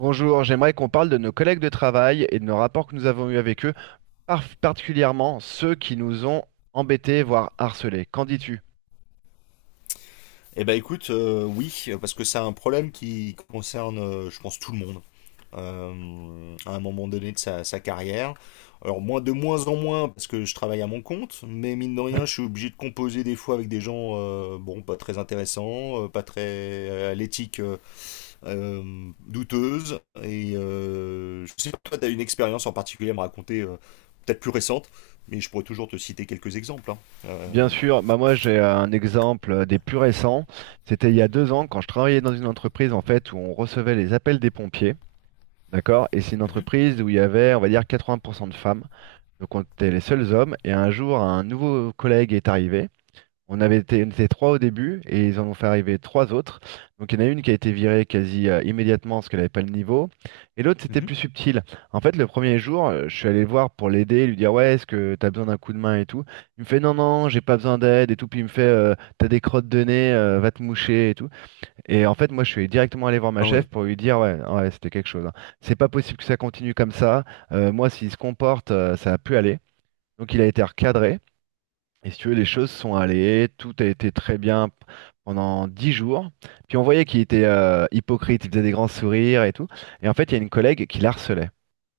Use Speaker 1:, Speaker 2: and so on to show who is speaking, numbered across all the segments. Speaker 1: Bonjour, j'aimerais qu'on parle de nos collègues de travail et de nos rapports que nous avons eus avec eux, particulièrement ceux qui nous ont embêtés, voire harcelés. Qu'en dis-tu?
Speaker 2: Eh ben écoute, oui, parce que c'est un problème qui concerne, je pense, tout le monde à un moment donné de sa carrière. Alors moi, de moins en moins, parce que je travaille à mon compte, mais mine de rien, je suis obligé de composer des fois avec des gens, bon, pas très intéressants, pas très à l'éthique douteuse. Et je sais pas, toi, t'as une expérience en particulier à me raconter, peut-être plus récente, mais je pourrais toujours te citer quelques exemples, hein. Euh,
Speaker 1: Bien sûr, bah moi j'ai un exemple des plus récents. C'était il y a 2 ans quand je travaillais dans une entreprise en fait où on recevait les appels des pompiers, d'accord? Et c'est une
Speaker 2: Mhm,
Speaker 1: entreprise où il y avait, on va dire, 80% de femmes. Donc on était les seuls hommes. Et un jour, un nouveau collègue est arrivé. On était trois au début et ils en ont fait arriver trois autres. Donc il y en a une qui a été virée quasi immédiatement parce qu'elle n'avait pas le niveau. Et l'autre, c'était
Speaker 2: mhm.
Speaker 1: plus subtil. En fait, le premier jour, je suis allé le voir pour l'aider, lui dire, ouais, est-ce que t'as besoin d'un coup de main et tout. Il me fait, non, non, j'ai pas besoin d'aide et tout. Puis il me fait, t'as des crottes de nez, va te moucher et tout. Et en fait, moi, je suis directement allé voir ma
Speaker 2: Ah
Speaker 1: chef
Speaker 2: ouais.
Speaker 1: pour lui dire, ouais, ouais, c'était quelque chose, hein. C'est pas possible que ça continue comme ça. Moi, s'il se comporte, ça a pu aller. Donc il a été recadré. Et si tu veux, les choses sont allées, tout a été très bien pendant 10 jours. Puis on voyait qu'il était hypocrite, il faisait des grands sourires et tout. Et en fait, il y a une collègue qui l'harcelait.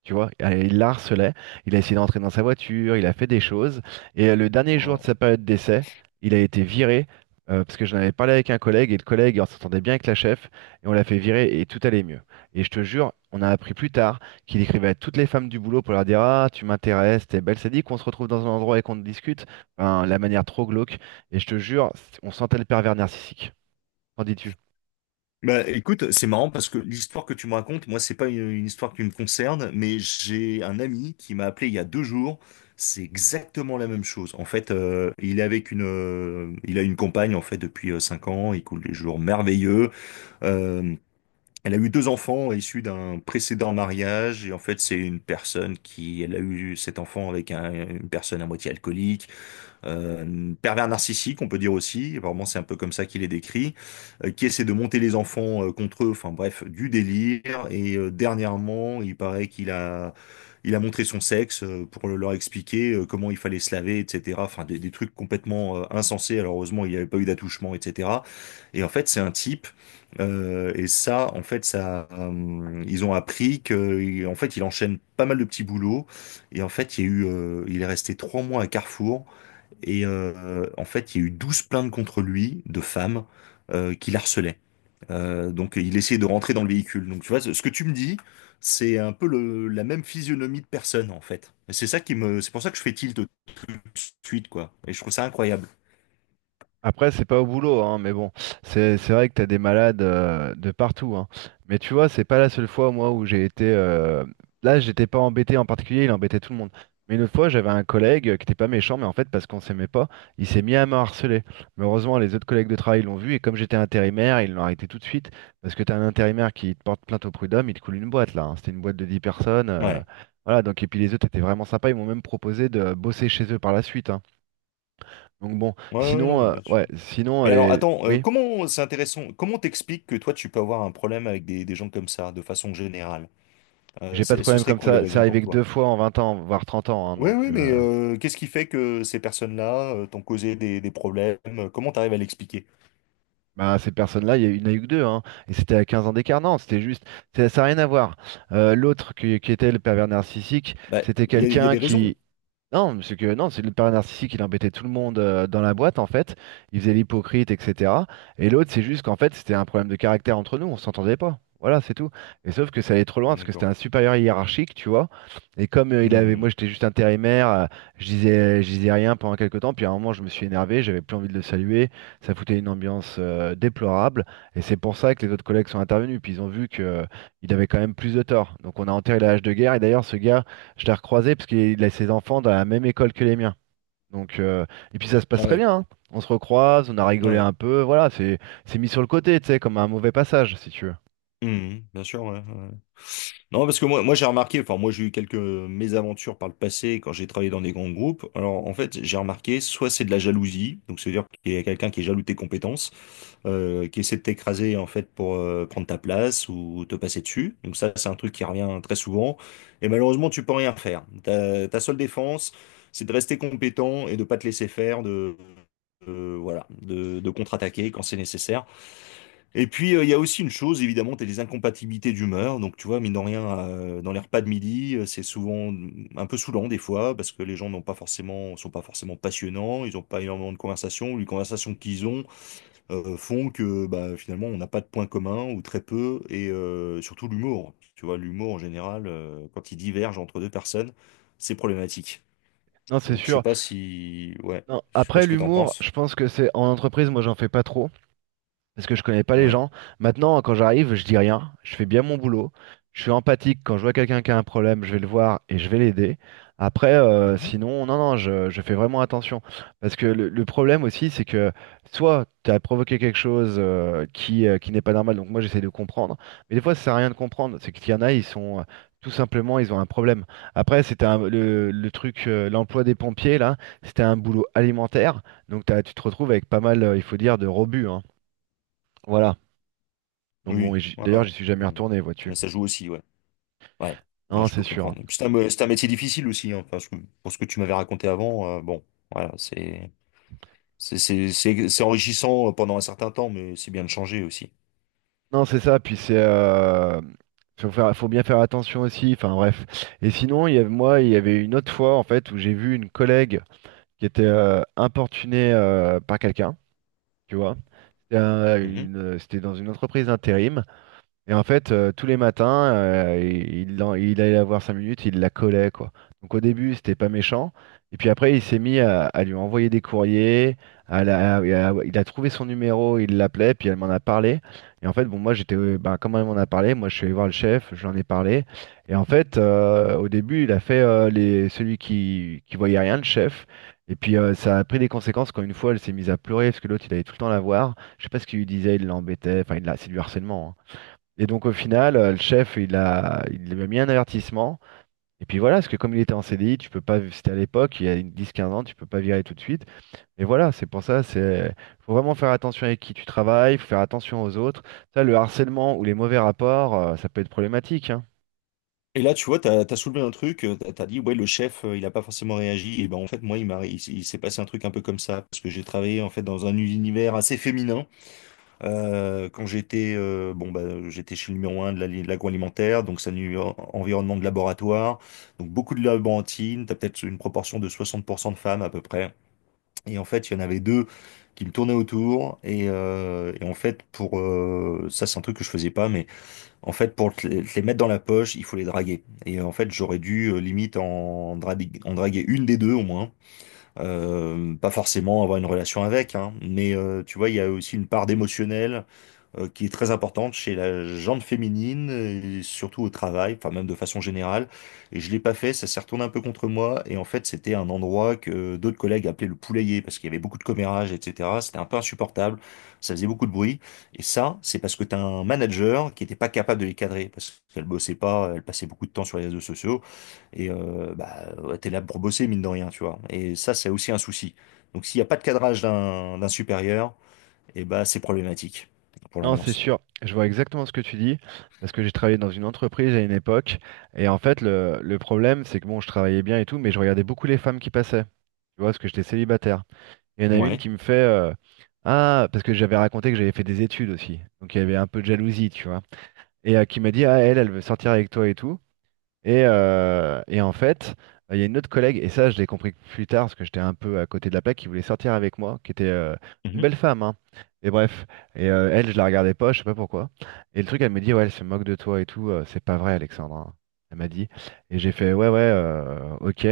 Speaker 1: Tu vois. Il la harcelait, il a essayé d'entrer dans sa voiture, il a fait des choses. Et le dernier jour de sa période d'essai, il a été viré, parce que j'en avais parlé avec un collègue, et le collègue, on s'entendait bien avec la chef, et on l'a fait virer, et tout allait mieux. Et je te jure, on a appris plus tard qu'il écrivait à toutes les femmes du boulot pour leur dire, Ah, tu m'intéresses, t'es belle, c'est dit qu'on se retrouve dans un endroit et qu'on discute. Enfin, la manière trop glauque. Et je te jure, on sentait le pervers narcissique. Qu'en dis-tu?
Speaker 2: Bah, écoute, c'est marrant parce que l'histoire que tu me racontes, moi, c'est pas une histoire qui me concerne, mais j'ai un ami qui m'a appelé il y a 2 jours. C'est exactement la même chose. En fait, il est avec il a une compagne en fait depuis 5 ans. Il coule des jours merveilleux. Euh, Elle a eu deux enfants issus d'un précédent mariage et en fait, c'est une personne qui, elle a eu cet enfant avec une personne à moitié alcoolique, pervers narcissique, on peut dire aussi, vraiment c'est un peu comme ça qu'il est décrit, qui essaie de monter les enfants contre eux, enfin bref, du délire. Et dernièrement, il paraît qu'il a montré son sexe pour leur expliquer comment il fallait se laver, etc. Enfin des trucs complètement insensés. Alors heureusement, il n'y avait pas eu d'attouchement, etc. Et en fait, c'est un type. Et ça, en fait, ça, ils ont appris que, en fait, il enchaîne pas mal de petits boulots. Et en fait, il y a eu, il est resté 3 mois à Carrefour et en fait, il y a eu 12 plaintes contre lui de femmes qui l'harcelaient. Donc, il essayait de rentrer dans le véhicule. Donc, tu vois, ce que tu me dis, c'est un peu la même physionomie de personne, en fait. Et c'est ça qui me, c'est pour ça que je fais tilt tout de suite, quoi. Et je trouve ça incroyable.
Speaker 1: Après, c'est pas au boulot, hein, mais bon, c'est vrai que t'as des malades de partout, hein. Mais tu vois, c'est pas la seule fois, moi, où j'ai été. Là, j'étais pas embêté en particulier, il embêtait tout le monde. Mais une autre fois, j'avais un collègue qui était pas méchant, mais en fait, parce qu'on s'aimait pas, il s'est mis à me harceler. Mais heureusement, les autres collègues de travail l'ont vu, et comme j'étais intérimaire, ils l'ont arrêté tout de suite. Parce que t'as un intérimaire qui te porte plainte au prud'homme, il te coule une boîte, là, hein. C'était une boîte de 10 personnes.
Speaker 2: Ouais.
Speaker 1: Voilà, donc, et puis les autres étaient vraiment sympas, ils m'ont même proposé de bosser chez eux par la suite, hein. Donc bon,
Speaker 2: Ouais, ouais, non,
Speaker 1: sinon,
Speaker 2: mais bien sûr.
Speaker 1: ouais, sinon,
Speaker 2: Mais
Speaker 1: elle
Speaker 2: alors,
Speaker 1: est...
Speaker 2: attends,
Speaker 1: Oui,
Speaker 2: comment, c'est intéressant, comment t'expliques que toi, tu peux avoir un problème avec des gens comme ça, de façon générale?
Speaker 1: j'ai pas de
Speaker 2: Ce
Speaker 1: problème
Speaker 2: serait
Speaker 1: comme
Speaker 2: quoi les
Speaker 1: ça. C'est
Speaker 2: raisons pour
Speaker 1: arrivé que
Speaker 2: toi?
Speaker 1: deux fois en 20 ans, voire 30 ans, hein,
Speaker 2: Oui,
Speaker 1: donc,
Speaker 2: oui, mais qu'est-ce qui fait que ces personnes-là t'ont causé des problèmes? Comment t'arrives à l'expliquer?
Speaker 1: bah, ces personnes-là, il n'y en a eu que deux, hein, et c'était à 15 ans d'écart. Non, c'était juste. Ça n'a rien à voir. L'autre qui était le pervers narcissique,
Speaker 2: Bah,
Speaker 1: c'était
Speaker 2: il y a
Speaker 1: quelqu'un
Speaker 2: des raisons.
Speaker 1: qui, Non, mais c'est que non, c'est le père narcissique, il embêtait tout le monde dans la boîte en fait, il faisait l'hypocrite, etc. Et l'autre, c'est juste qu'en fait, c'était un problème de caractère entre nous, on s'entendait pas. Voilà, c'est tout. Et sauf que ça allait trop loin parce que c'était un
Speaker 2: D'accord.
Speaker 1: supérieur hiérarchique, tu vois. Et comme il avait,
Speaker 2: Hmm.
Speaker 1: moi j'étais juste intérimaire, je disais rien pendant quelques temps. Puis à un moment, je me suis énervé, j'avais plus envie de le saluer. Ça foutait une ambiance déplorable. Et c'est pour ça que les autres collègues sont intervenus. Puis ils ont vu que il avait quand même plus de tort. Donc on a enterré la hache de guerre. Et d'ailleurs, ce gars je l'ai recroisé parce qu'il a ses enfants dans la même école que les miens. Donc, et puis ça se passe très
Speaker 2: Ouais.
Speaker 1: bien, hein. On se recroise, on a rigolé
Speaker 2: Ouais.
Speaker 1: un peu. Voilà, c'est mis sur le côté, tu sais, comme un mauvais passage, si tu veux.
Speaker 2: Hmm. Bien sûr, ouais. Ouais. Non, parce que moi j'ai remarqué, enfin moi j'ai eu quelques mésaventures par le passé quand j'ai travaillé dans des grands groupes. Alors en fait j'ai remarqué, soit c'est de la jalousie, donc c'est-à-dire qu'il y a quelqu'un qui est jaloux de tes compétences, qui essaie de t'écraser en fait pour prendre ta place ou te passer dessus. Donc ça c'est un truc qui revient très souvent. Et malheureusement tu peux rien faire. Ta seule défense, c'est de rester compétent et de pas te laisser faire, voilà, de contre-attaquer quand c'est nécessaire. Et puis, il y a aussi une chose, évidemment, tu as les incompatibilités d'humeur. Donc, tu vois, mine de rien, dans les repas de midi, c'est souvent un peu saoulant des fois, parce que les gens n'ont pas forcément, sont pas forcément passionnants, ils n'ont pas énormément de conversations, ou les conversations qu'ils ont font que bah, finalement, on n'a pas de points communs, ou très peu, et surtout l'humour. Tu vois, l'humour, en général, quand il diverge entre deux personnes, c'est problématique.
Speaker 1: Non, c'est
Speaker 2: Donc, je sais
Speaker 1: sûr.
Speaker 2: pas si... Ouais,
Speaker 1: Non,
Speaker 2: je sais pas
Speaker 1: après,
Speaker 2: ce que t'en
Speaker 1: l'humour,
Speaker 2: penses.
Speaker 1: je pense que c'est en entreprise, moi, j'en fais pas trop. Parce que je connais pas les
Speaker 2: Ouais.
Speaker 1: gens. Maintenant, quand j'arrive, je dis rien, je fais bien mon boulot, je suis empathique. Quand je vois quelqu'un qui a un problème, je vais le voir et je vais l'aider. Après,
Speaker 2: Mhm.
Speaker 1: sinon, non, non, je fais vraiment attention. Parce que le problème aussi, c'est que soit tu as provoqué quelque chose qui n'est pas normal, donc moi j'essaie de comprendre. Mais des fois, ça sert à rien de comprendre. C'est qu'il y en a, ils sont tout simplement, ils ont un problème. Après, c'était le truc, l'emploi des pompiers, là, c'était un boulot alimentaire. Donc tu te retrouves avec pas mal, il faut dire, de robus, hein. Voilà. Donc
Speaker 2: Oui,
Speaker 1: bon, et
Speaker 2: ouais.
Speaker 1: d'ailleurs,
Speaker 2: Ouais.
Speaker 1: j'y suis jamais
Speaker 2: Mm.
Speaker 1: retourné, vois-tu.
Speaker 2: Mais ça joue aussi, ouais. Ouais, ouais,
Speaker 1: Non,
Speaker 2: je peux
Speaker 1: c'est sûr, hein.
Speaker 2: comprendre. Et puis c'est un métier difficile aussi, hein. Enfin, pour ce que tu m'avais raconté avant, bon, voilà, c'est enrichissant pendant un certain temps, mais c'est bien de changer aussi.
Speaker 1: Non, c'est ça. Puis c'est, faut faire, faut bien faire attention aussi. Enfin bref. Et sinon, il y avait, moi, il y avait une autre fois en fait où j'ai vu une collègue qui était importunée par quelqu'un. Tu vois. C'était
Speaker 2: Mhm.
Speaker 1: c'était dans une entreprise d'intérim. Et en fait, tous les matins, il allait la voir 5 minutes, il la collait, quoi. Donc au début, c'était pas méchant. Et puis après, il s'est mis à lui envoyer des courriers. À la- à- il a trouvé son numéro, il l'appelait, puis elle m'en a parlé. Et en fait, bon, moi, j'étais, ben, comment elle m'en a parlé, moi, je suis allé voir le chef, je lui en ai parlé. Et en fait, au début, il a fait les, celui qui voyait rien, le chef. Et puis ça a pris des conséquences quand une fois, elle s'est mise à pleurer parce que l'autre, il allait tout le temps la voir. Je sais pas ce qu'il lui disait, il l'embêtait. Enfin, c'est du harcèlement, hein. Et donc au final, le chef, il lui a mis un avertissement. Et puis voilà, parce que comme il était en CDI, tu peux pas, c'était à l'époque, il y a une 10-15 ans, tu peux pas virer tout de suite. Et voilà, c'est pour ça, c'est, faut vraiment faire attention avec qui tu travailles, faut faire attention aux autres. Ça, le harcèlement ou les mauvais rapports, ça peut être problématique, hein.
Speaker 2: Et là, tu vois, t'as soulevé un truc, t'as dit, ouais, le chef, il a pas forcément réagi. Et ben, en fait, moi, il s'est passé un truc un peu comme ça, parce que j'ai travaillé, en fait, dans un univers assez féminin. Quand j'étais bon bah, j'étais chez le numéro un de l'agroalimentaire, donc c'est un environnement de laboratoire, donc beaucoup de laborantines, t'as peut-être une proportion de 60 % de femmes à peu près. Et en fait, il y en avait deux qui me tournaient autour. Et en fait, pour ça, c'est un truc que je faisais pas, mais en fait, pour te les mettre dans la poche, il faut les draguer. Et en fait, j'aurais dû limite en draguer une des deux au moins. Pas forcément avoir une relation avec, hein, mais tu vois, il y a aussi une part d'émotionnel qui est très importante chez la gente féminine, et surtout au travail, enfin même de façon générale. Et je l'ai pas fait, ça s'est retourné un peu contre moi. Et en fait, c'était un endroit que d'autres collègues appelaient le poulailler parce qu'il y avait beaucoup de commérages, etc. C'était un peu insupportable, ça faisait beaucoup de bruit. Et ça, c'est parce que tu as un manager qui n'était pas capable de les cadrer parce qu'elle bossait pas, elle passait beaucoup de temps sur les réseaux sociaux. Et bah, ouais, t'es là pour bosser, mine de rien, tu vois. Et ça, c'est aussi un souci. Donc, s'il n'y a pas de cadrage d'un supérieur, et bah c'est problématique pour
Speaker 1: Non, c'est
Speaker 2: l'ambiance.
Speaker 1: sûr, je vois exactement ce que tu dis, parce que j'ai travaillé dans une entreprise à une époque, et en fait, le problème, c'est que bon, je travaillais bien et tout, mais je regardais beaucoup les femmes qui passaient, tu vois, parce que j'étais célibataire. Il y en a une
Speaker 2: Ouais.
Speaker 1: qui me fait Ah, parce que j'avais raconté que j'avais fait des études aussi. Donc il y avait un peu de jalousie, tu vois. Et qui m'a dit Ah, elle, elle veut sortir avec toi et tout. Et en fait, il y a une autre collègue, et ça, je l'ai compris plus tard, parce que j'étais un peu à côté de la plaque, qui voulait sortir avec moi, qui était une
Speaker 2: Mhm.
Speaker 1: belle femme, hein. Et bref. Et elle, je la regardais pas, je sais pas pourquoi. Et le truc, elle me dit Ouais, elle se moque de toi et tout. C'est pas vrai, Alexandre, hein. Elle m'a dit. Et j'ai fait Ouais, ouais, ok.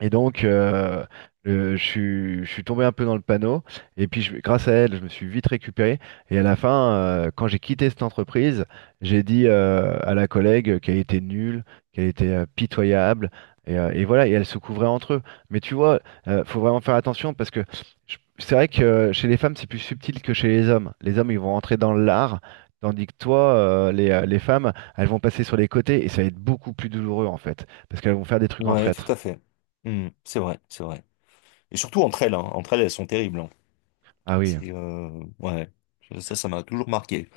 Speaker 1: Et donc, je suis tombé un peu dans le panneau. Et puis, grâce à elle, je me suis vite récupéré. Et à la fin, quand j'ai quitté cette entreprise, j'ai dit à la collègue qu'elle était nulle, qu'elle était pitoyable. Et voilà, et elles se couvraient entre eux. Mais tu vois, faut vraiment faire attention parce que c'est vrai que chez les femmes, c'est plus subtil que chez les hommes. Les hommes, ils vont rentrer dans l'art, tandis que toi, les femmes, elles vont passer sur les côtés et ça va être beaucoup plus douloureux en fait, parce qu'elles vont faire des trucs en
Speaker 2: Ouais, tout
Speaker 1: traître.
Speaker 2: à fait. Hmm, c'est vrai, c'est vrai. Et surtout entre elles, hein. Entre elles, elles sont terribles, hein.
Speaker 1: Ah oui.
Speaker 2: C'est ouais, ça m'a toujours marqué.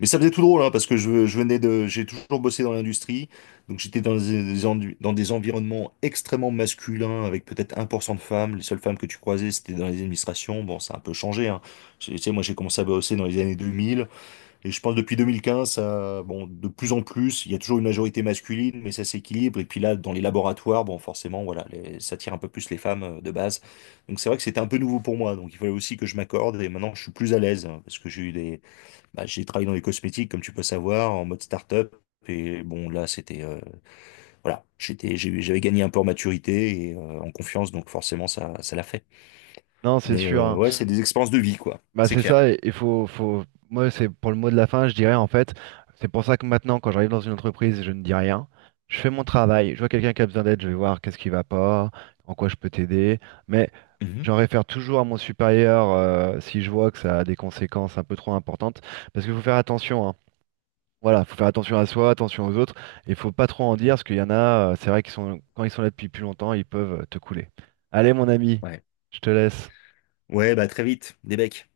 Speaker 2: Mais ça faisait tout drôle, hein, parce que je venais de, j'ai toujours bossé dans l'industrie, donc j'étais dans des environnements extrêmement masculins, avec peut-être 1 % de femmes. Les seules femmes que tu croisais, c'était dans les administrations. Bon, ça a un peu changé, hein. Tu sais, moi, j'ai commencé à bosser dans les années 2000. Et je pense depuis 2015, ça, bon, de plus en plus, il y a toujours une majorité masculine, mais ça s'équilibre. Et puis là, dans les laboratoires, bon, forcément, voilà, ça tire un peu plus les femmes de base. Donc c'est vrai que c'était un peu nouveau pour moi. Donc il fallait aussi que je m'accorde. Et maintenant, je suis plus à l'aise hein, parce que j'ai eu bah, j'ai travaillé dans les cosmétiques, comme tu peux savoir, en mode start-up. Et bon, là, c'était, voilà, j'avais gagné un peu en maturité et en confiance. Donc forcément, ça l'a fait.
Speaker 1: Non, c'est
Speaker 2: Mais
Speaker 1: sûr, hein.
Speaker 2: ouais, c'est des expériences de vie, quoi.
Speaker 1: Bah,
Speaker 2: C'est
Speaker 1: c'est
Speaker 2: clair.
Speaker 1: ça. Et il faut, faut... Moi, c'est pour le mot de la fin, je dirais en fait. C'est pour ça que maintenant, quand j'arrive dans une entreprise, je ne dis rien. Je fais mon travail. Je vois quelqu'un qui a besoin d'aide, je vais voir qu'est-ce qui va pas, en quoi je peux t'aider. Mais
Speaker 2: Mhm.
Speaker 1: j'en réfère toujours à mon supérieur si je vois que ça a des conséquences un peu trop importantes. Parce qu'il faut faire attention. Hein. Voilà, faut faire attention à soi, attention aux autres. Et il faut pas trop en dire, parce qu'il y en a, c'est vrai qu'ils sont, quand ils sont là depuis plus longtemps, ils peuvent te couler. Allez, mon ami,
Speaker 2: Ouais.
Speaker 1: je te laisse.
Speaker 2: Ouais, bah très vite, des becs.